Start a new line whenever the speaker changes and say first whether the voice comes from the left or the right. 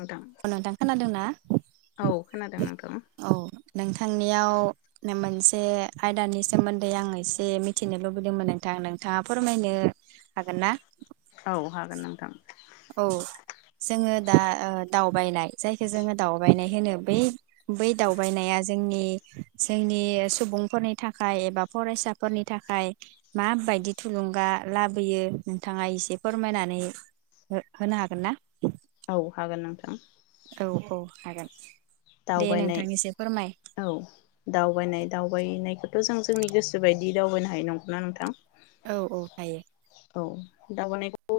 left: नोंथां
right: अ नोंथां खोनादोंना
left: औ खोनादों नोंथां
right: औ नोंथांनियाव [unintelligible] मोनसे आयदानि सोमोन्दै आं एसे मिथिनो लुबैदोंमोन नोंथां नोंथाङा फोरमायनो हागोन ना?
left: औ हागोन नोंथां
right: औ जोंङो दा ओ दावबायनाय जायखौ जोंङो दावबायनाय होनो बै बै दावबायनाया जोंनि जोंनि सुबुंफोरनि थाखाय एबा फरायसाफोरनि थाखाय माबायदि थुलुंगा लाबोयो नोंथांङा एसे फोरमायनानै हो होनो हागोन ना?
left: औ हागोन नोंथां।
right: औ-औ हागोन दे
left: दावबायनाय
right: नोंथां एसे फोरमाय
left: औ दावबायनाय दावबायनायखो थ जों जोंनि गोसोबायदि दावबायनो हायो नंगौना नोंथां?
right: औ औ हायो।
left: औ दावबायनायखौ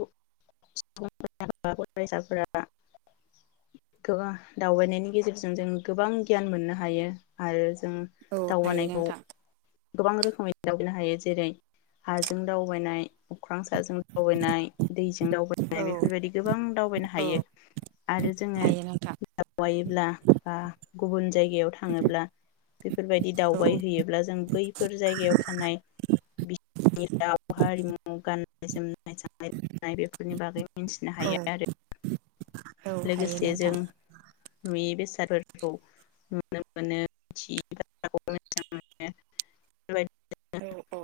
left: [unintelligible] फरायसाफोरा थोया दावबायनायनि गेजेर जों जों गोबां गियान मोननो हायो आरो जों
right: औ हायो
left: दावगानायखौ
right: नोंथां
left: गोबां रोखोमै दावबायनो हायो जेरै हाजों दावबायनाय अख्रां साजों दावबायनाय दैजों दावबायनाय
right: औ
left: बेफोरबायदि गोबां दावबायनो
right: औ
left: हायो आरो जोङो
right: हायो नोंथां
left: दावबायोब्ला गुबुन जायगायाव थाङोब्ला बेफोरबायदि
right: औ
left: दावबाय हैयोब्ला जों बैफोर जायगायाव थानाय [unintelligible] राव, हारिमु, गान बे जोम [unintelligible] बेफोरनि बागै मिनथिनो
right: औ
left: हायो आरो।
right: औ हायो
left: लोगोसे
right: नोंथां
left: जों नुयि बेसादफोरखौ नुनो मोनो मिथियै बाथ्राखौ मिनथिना मोनो बेफोरबादि
right: औ औ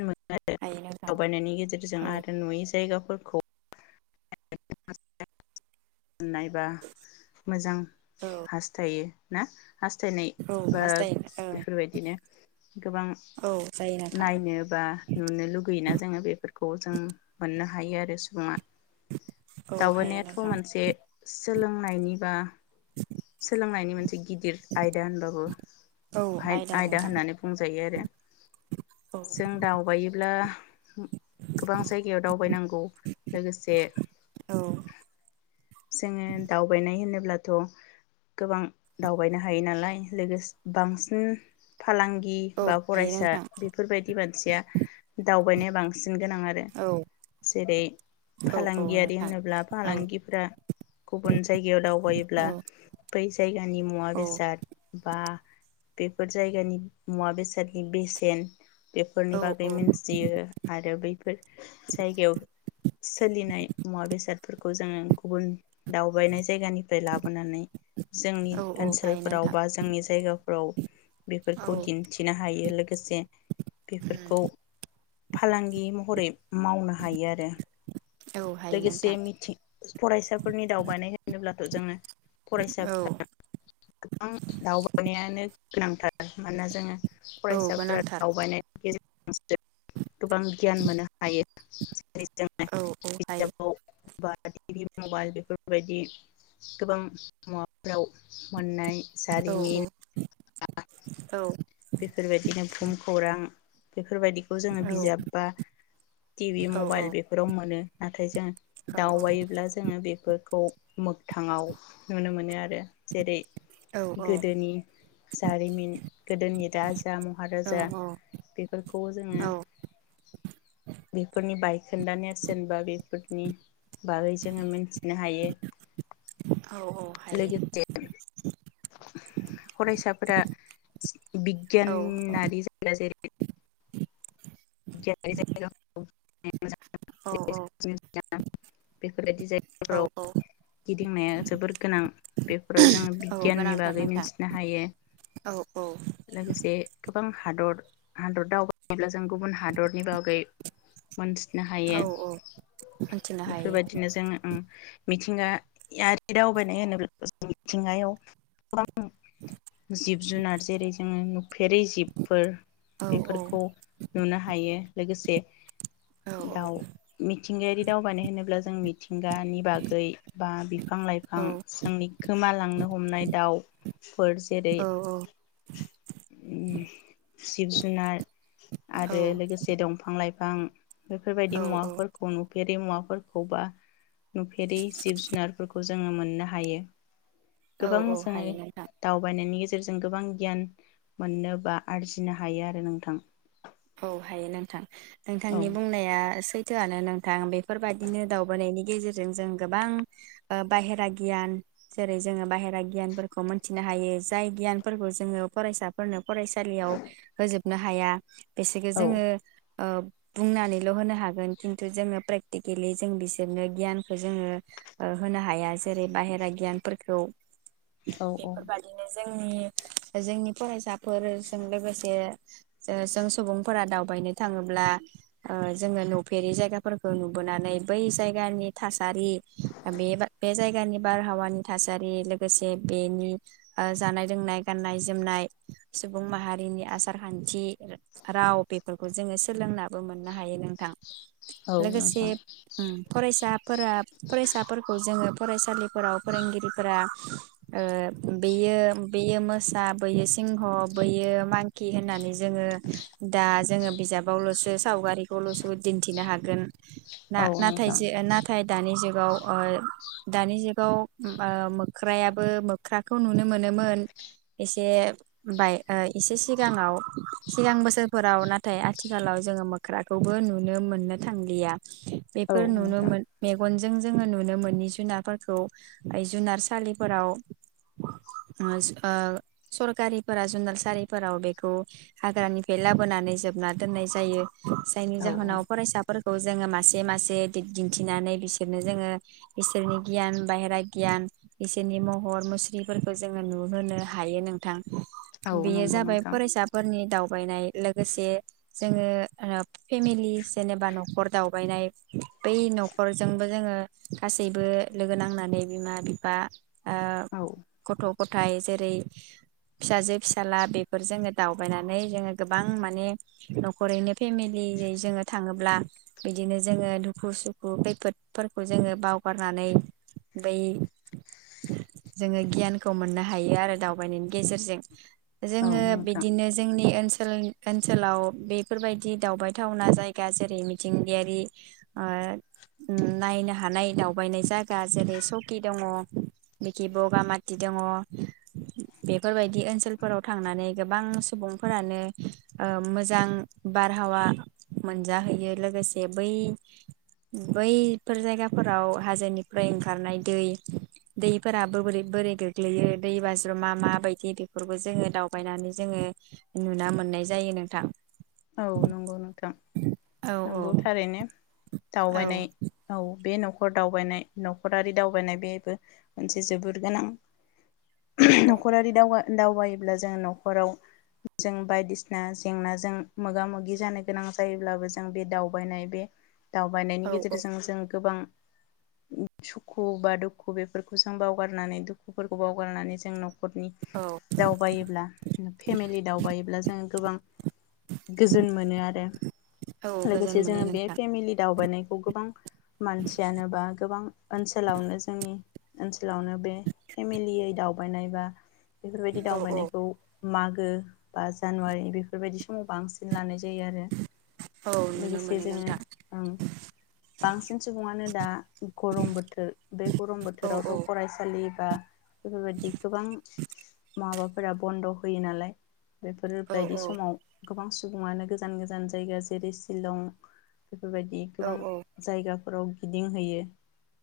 left: मोनो आरो
right: हायो नोंथां
left: दावबायनायनि गेजेरजों
right: औ
left: आरो नुयै जायगाखो फोरखौ [unintelligible] मोननाय बा मोजां
right: औ
left: हास्थायो ना? हास्थायनाय
right: औ
left: बा
right: हास्थायो ओं
left: बेफोरबायदिनो गोबां
right: औ जायो नोंथां
left: नायनो बा नुनो लुगैयोना जोङो बेफोरखौ जों मोननो हायो आरो सुबुङा।
right: औ हायो नोंथां।
left: बे सोलोंनायनिबा सोलोंनायनि मोनसे गिदिर आयदा होनबाबो
right: औ
left: हायद आयदा
right: नोंथां
left: होननानै बुंजायो आरो
right: औ
left: जों दावबायोब्ला गोबां जायगायाव दावबायनांगौ लोगोसे
right: औ
left: जोङो दावबायनो नै होनोब्लाथ' गोबां दावबायनो हायो नालाय लोगोस बांसिन फालांगि
right: औ
left: बा
right: हायो
left: फरायसा
right: नोंथां
left: बेफोरबायदि मानसिया दावबायनाय लांस गोनां आरो
right: औ
left: जेरै
right: औ औ
left: फालांगियारि
right: नोंथां
left: होनोब्ला
right: औ
left: फालांगि दा गुबुन जायगायाव दावबायोब्ला
right: औ
left: बै जायगानि मुवा
right: औ
left: बेसाद बा हा बेफोर जायगानि मुवा बेसादनि बेसेन। बेफोरनि
right: औ
left: बागै मिथियो आरो बैफोर जायगायाव सोलिनाय मुवा बेसाद फोरखौ जोङो। गुबुन दावबायनाय जायगानिफ्राय लाबोनानै जोंनि
right: औ औ हायो
left: ओनसोलफोराव
right: नोंथां
left: बा जोंनि जायगाफोराव
right: औ
left: बेफोरखौ दिन्थिनो हायो लोगोसे बेफोरखौ फालांगि महरै मावनो हायो आरो
right: औ हायो
left: लोगोसे
right: नोंथां
left: मिंथिं फरायसाफोरनि दावबायनाय होनोब्ला जोंनो
right: औ
left: फरायसाफोरा गोबां दावबायनायानो गोनांथार मानोना जोंङो
right: औ
left: फरायसाफोरा
right: गोनांथार
left: दावबायनायनि गेजेरजों [inaudible] गोबां गियान मोननो हायो। [inaudible]
right: औ हायो
left: [unintelligible] बा टि भि मबाइल बेफोरबायदि गोबां मुवाफोराव मोननै
right: औ
left: जारिमिनआ
right: औ
left: बेफोर बायदिनो भुमखौरां बेफोरबायदिखौ जोङो
right: औ
left: बिजाब बा टि भि मबाइल बेफोराव मोनो। नाथाय जोङो
right: औ
left: दावबायोब्ला जोङो बेफोरखौ मोखथाङाव नुनो मोनो आरो। जेरै गोदोनि जारिमिन गोदोनि दा जो
right: औ
left: महाराजा
right: औ
left: बेफोरखौ जोङो
right: औ
left: बेफोरनि बायखोन्दा नेरसिन बा बे [unintelligible] नि बागै जोङो मिथिनो हायो
right: औ औ
left: लोगो
right: हायो
left: [inaudible] फरायसाफोरा
right: औ
left: बिगियानारि जायगा जेरै
right: [inaudible]
left: जेरै जों जायगाफोरखौ।
right: औ
left: [unintelligible] बेफोरबायदि
right: औ
left: जायगाफोराव
right: औ
left: गिदिंनाया जोबोर गोनां बेफोराव जोङो
right: औ
left: बिगियाननि
right: गोनांथार
left: बागै
right: नोंथां
left: मिथिनो हायो।
right: औ औ।
left: लोगोसे गोबां हादर हादर दावबायोब्ला जों गुबुन हादरनि बागै मोनथिनो हायो
right: औ औ मोनथिनो हायो
left: बेफोरबायदिनो जोङो ओम मिथिंगायारि दावबायनाय होनोबा [unintelligible] [unintelligible] जिब जुनार जेरै नुफेरै जिबफोर
right: औ
left: बेफोरखौ नुनो हायो। लोगोसे
right: औ
left: दाउ मि थिंगायारि दावबायनाय होनोब्ला जों मिथि गानि बागै बा बिफां लाइफां
right: औ
left: जोंनि गोमालांनो हमनाय दाउफोर जेरै
right: औ
left: जिब जुनार आरो लोगोसे दंफां लाइ फां बेफोरबायदि
right: औ
left: मुवाफोरखौ नुफे फेरि मुवाफोरखौ बा नुफेरि जिब जुनारफोरखौ जोङो मोननो हायो।
right: औ
left: गोबां
right: औ
left: जोङो
right: हायो नोंथां
left: दावबायनायनि गेजे जों गोबां गियान मोननो बा आरजिनो हायो आरो नोंथां।
right: औ हायो नोंथां।
left: औ
right: नोंथांनि बुंनाया सैथो आनो नोंथां बे फोरबायदिनो दावबानायनि गेजेरजों जों गोबां ओ बाहेरा गियान जेरै जोङो बाहेरा गियानफोरखौ मोन्थिनो हायो जाय गियानफोरखौ जोङो फरायसाफोरनो फरायसालियाव होजोब नो हाया बेसेखो
left: औ
right: जोङो ओह बुंनानैल होनो हागोन खिन्थु जोङो प्रेक्टिकेलि जों बिसोरनो गियानखौ जोङो ओ होनो हाया जेरै बाहेरा गियानफोरखौ
left: औ - औ
right: बेफोरबादिनो जोंनि जोंनि फरायसाफोरजों लोगोसे [unintelligible] सुबुंफोरा दावबायनो थाङोब्ला ओह जोङो नुफेरि जायगाफोरखौ नुबोनानै बै जायगानि थासारि बे बा बे जायगानि बारहावानि थासारि लोगोसे बेनि ओह जानाय लोंनाय गाननाय जोमनाय सुबुं माहारिनि आसार खान्थि राव बेफोरखौ जोङो सोलोंनाबो मोननो हायो नोंथां।
left: औ
right: लोगोसे
left: नोंथां
right: ओम फरायसाफोरा फरायसाफोरखौ जोङो फरायसालिफोराव फोरोंगिरिफोरा ओह बेयो बेयो मोसा बैयो सिंह बैयो मांखि होननानै जोङो दा जोङो बिजाबावल'सो सावगारिखौल'सो दिन्थिनो हागोन।
left: औ
right: ना-नाथाय
left: नोंथां
right: जे-नाथ थाय दानि जुगाव ओह दानि जुगाव ओह मोग ख्रायाबो मोख्रा खौ नुनो मोनोमोन एसे बाय एसे सिगाङाव सिगां बोस बोसोरफोराव नाथाय आथिखालाव जोङो मोख्राखौबो नुनो मोननो थांलिया।
left: औ
right: बेफोर नुनो
left: नोंथां
right: मोन मेगन जों जों नुनो मोनि जुनारफोरखौ जुनारसालिफोराव ओस ओ सरकारनिफोरा जुनालसालिफोराव बेखौ हाग्रानिफ बे लाबोनानै जोबना दोननाय जायो। जायनि
left: औ औ
right: जाहोनाव फरायसाफोर खौ जोङो मासे मासे दि-दिन्थिनानै बिसोरनो जोङो बिसोरनि गियान बायेरा गियान बिसोरनि महर मुस्रिफोरखौ जोङो नुहोनो हायो नोंथां।
left: औ
right: बेयो
left: नंगौ
right: जाबाय
left: नोंथां
right: फरायसाफोरनि दाउ दावबायनाय लोगोसे जोङो ओ फेमिलि जेनेबा न'खर दावबायनाय बै नखरजोंबो जोङो गासैबो लोगो नांनानै बिमा बिफा ओ
left: औ
right: गथ गथाय जेरै फिसाजो फिसाला बेफोर जोङो दावबायनानै जोङो गोबां माने न'खरैनो फेमिलियैनो जोङो थाङोब्ला बिदिनो जोङो दुखु सुखु खैफोदफोरखौ जोङो बावगारनानै बै जोङो गियानखौ मोननो हायो आरो दावबायनायनि गेजेरजों।
left: औ
right: जोङो
left: नोंथां
right: बिदिनो जोंनि ओनसोल ओनसोलाव बेफोरबायदि दावबायथावना जायगा जेरै मिथिंगायारि ओ उम नायनो हानाय दावबायनाय जायगा जेरै सकि दङ बिखि बगामाटि दङ बेफोरबायदि ओनसोलफोराव थांनानै गोबां सुबुं फोरानो ओ मोजां बारहावा मोनजाहैयो लोगोसे बै बैफोर जायगाफोराव हाजोनिफ्राय ओंखारनाय दै दैफोराबो बोरै बोरै गोग्लैयो दै बाज्रुमा माबायदि बेफोरबो जोङो दावबायनानै जोङो नुना मोननाय जायो नोंथां।
left: औ नंगौ नोंथां
right: औ औ
left: नंगौ थारैनो
right: औ
left: दावबायनाय औ बे न नखर दावबायनाय नखरारि दावबायनाय बेबो मोनसे जोबोर गोनां। नखरारि दावगा दावगायो। ब्ला जों न'खराव जों बायदिसिना जेंनाजों मोगा मोगि जानो गोनां जायोब्लाबो जों बे दावबायनाय बे दावबायनायनि
right: औ
left: गेजेरजों जों गोबां सुखु बा दुखु बेफोरखौ जों बावगारनानै दुखुफोरखौ बावगारनानै जों न'ख न'खरनि दावबायोब्ला फेमिलि दावबायोब्ला जों गोबां गोजोन मोनो आरो
right: औ गोजोन
left: लोगोसे
right: मोनो
left: जोङो बे
right: नोंथां
left: फेमिलि दावबायनायखौ गोबां मानसियानो बा गोबां ओनसोलावनो जोंनि ओनसोलावनो बे फेमिलियै दावबायनाय बा बेफोरबायदि
right: औ औ
left: दावबायनायखौ मागो बा जानुवारि बेफोरबायदि समाव बांसिन लानायज जायो आरो
right: औ नुनो
left: लोगोसे
right: मोनो
left: जोङो
right: नोंथां
left: ओं बांसिन सुबुङानो दा गरम बोथोर बे गरम
right: औ
left: बोथोरावथ
right: औ
left: फरायसालि बा बेफोरबायदि गोबां माबा फोरा बन्द' होयो नालाय। बेफोर
right: औ
left: बायदि
right: औ
left: समाव गोबां सुबुङानो गोजान गोजान जायगा जेरै शिलं बेफोर बायदि
right: औ
left: गोबां जायगा। फोराव गिदिंहैयो।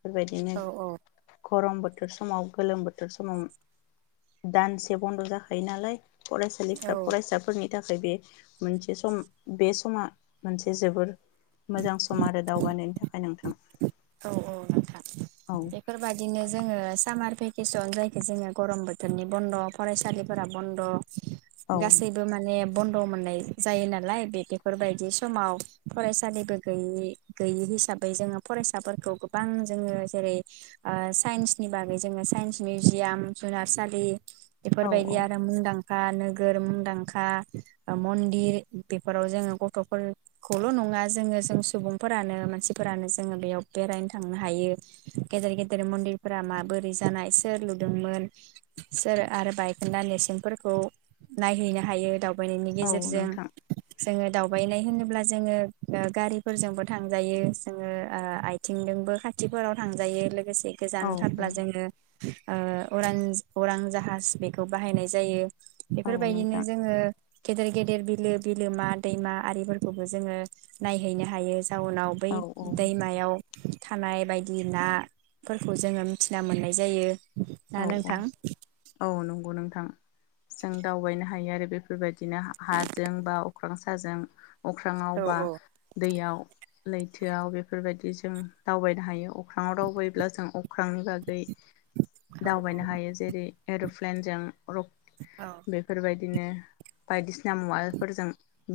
left: बेबायदिनो।
right: औ औ
left: गरम बोथोर समाव गोलोम बोथोर समाव दानसे बन्द जाखायो नालाय। फरायसालिफ्रा
right: औ
left: फरायसाफोरनि ताखाय बे मोनसे सम बे समा मोनसे जोबोर मोजां सम आरो दावबायनायनि थाख नोंथां।
right: औ औ नोंथां
left: औ
right: बेफोर बायदिनो जोङो सामार पे केसन जायखौ जोंङो गरम बोथोरनि बन्द फरायसालिफोरा बन्द
left: औ
right: गासैबो माने बन्द मोननाय जायो नालाय बे बेफोरबायदि समाव फरायसालिबो गैयि गैयि हिसाबै जोङो फरायसा फिसाफोरखौ गोबां जोंङो जेरै साइन्सनि बागै जोंङो साइन्स मिउजियाम जुनारसालि बेफोर
left: औ
right: बायदि
left: औ
right: आरो मुदां खा नोगोर मुंदांखा ओ मन्दिर बेफोराव जोङो गथ'फोरखौल' नङा जोङो जों सुबुंफोरानो मानसिफोरानो जोङो बेयाव बेरायनो थांनो हायो गेदेर गेदेर मन्दिरफोरा माबोरै जानाय सोर लुदोंमोन सोर आरो बायखोन्दा नेरसोनफोरखौ नायहैनो हायो दावबायनायनि
left: औ
right: गेजेरजों
left: नोंथां
right: जोङो दावबायनाय होनोब्ला जोङो ओ गारिफोरजोंबो थांजायो जोङो ओ आथिंजोंबो खाथिफोराव थांजायो लो लोगोसे
left: औ
right: गोजान
left: औ
right: थारब्ला जोंङो अरां अरां जाहाज बेखौ बाहायनाय जायो।
left: औ
right: बेफोर बायदिनो
left: नोंथां
right: जोङो गेदेर गेदेर बिलो बिलोमा दैमा आरिफोरखौबो जोङो नायहैनो हायो। जाउनाव बै
left: औ औ
right: दैमायाव थानाय बायदि ना फोरखौ जोङो मिथिना मोननाय जायो। ना
left: औ औ
right: नोंथां
left: औ नंगौ नों थां जों दावबायनो हायो आरो बेफोरबायद बिदिनो हाजों बा अख्रां साजों। अख्रांआव बा दैयाव। लैथोआव बेफोरबायदि जों दावबायनो हायो अख्राङाव दावबायायोब्ला जों अख्रांनि बागै दावबायनो हायो जेरै एरप्लेनजों रक
right: औ
left: बेफोरबाय दिनो बायदिसि ना मुवालफोरजों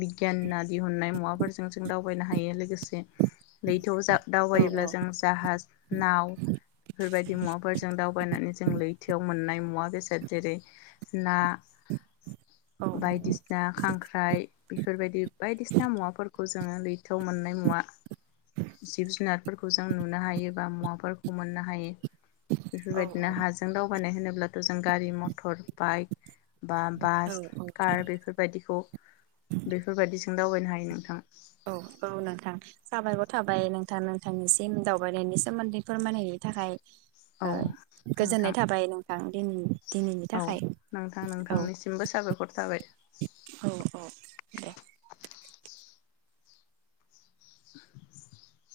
left: बिगियाना दिहुननाय मुवाफोरजों जों दावबायनो हायो लोगोसे लैथोआव जा
right: औ
left: दावबायोब्ला
right: औ
left: जों जाहाज नाव फोरबायदि मुवाफोरजों दावबायनानै जो लैथोआव मोननाय मुवा बेसाद जेरै ना
right: औ
left: बायदिसिना खांख्राइ बेफोरबायदि बायदिसिना मुवाफोर खौ जोङो लैथोआव मोननाय मुवा जिब जुनारफोरखौ जों नुनो हायो बा मुवाफोरखौ मोननो हायो।
right: औ
left: बेफोरबायदिनो हाज बायनाय होनोब्लाथ' जों गारि मथर बाइक बा
right: औ
left: बास कार बेफोरबायदिखौ बेफोरबायदि ओं दावबायनो हायो नोंथां।
right: औ औ नोंथां साबायखर थाबाय नोंथां नोंथांनिसिम दावबायनायनि सोमोन्दै फोरमायनायनि थाखाय।
left: औ
right: ओ
left: नोंथां
right: गोजोननाय थाबाय नों आं दिनि दिनैनि
left: औ
right: थाखाय
left: नोंथां
right: औ
left: नोंथांनिसिमबो साबायखर थाबाय
right: औ औ दे।
left: [inaudible]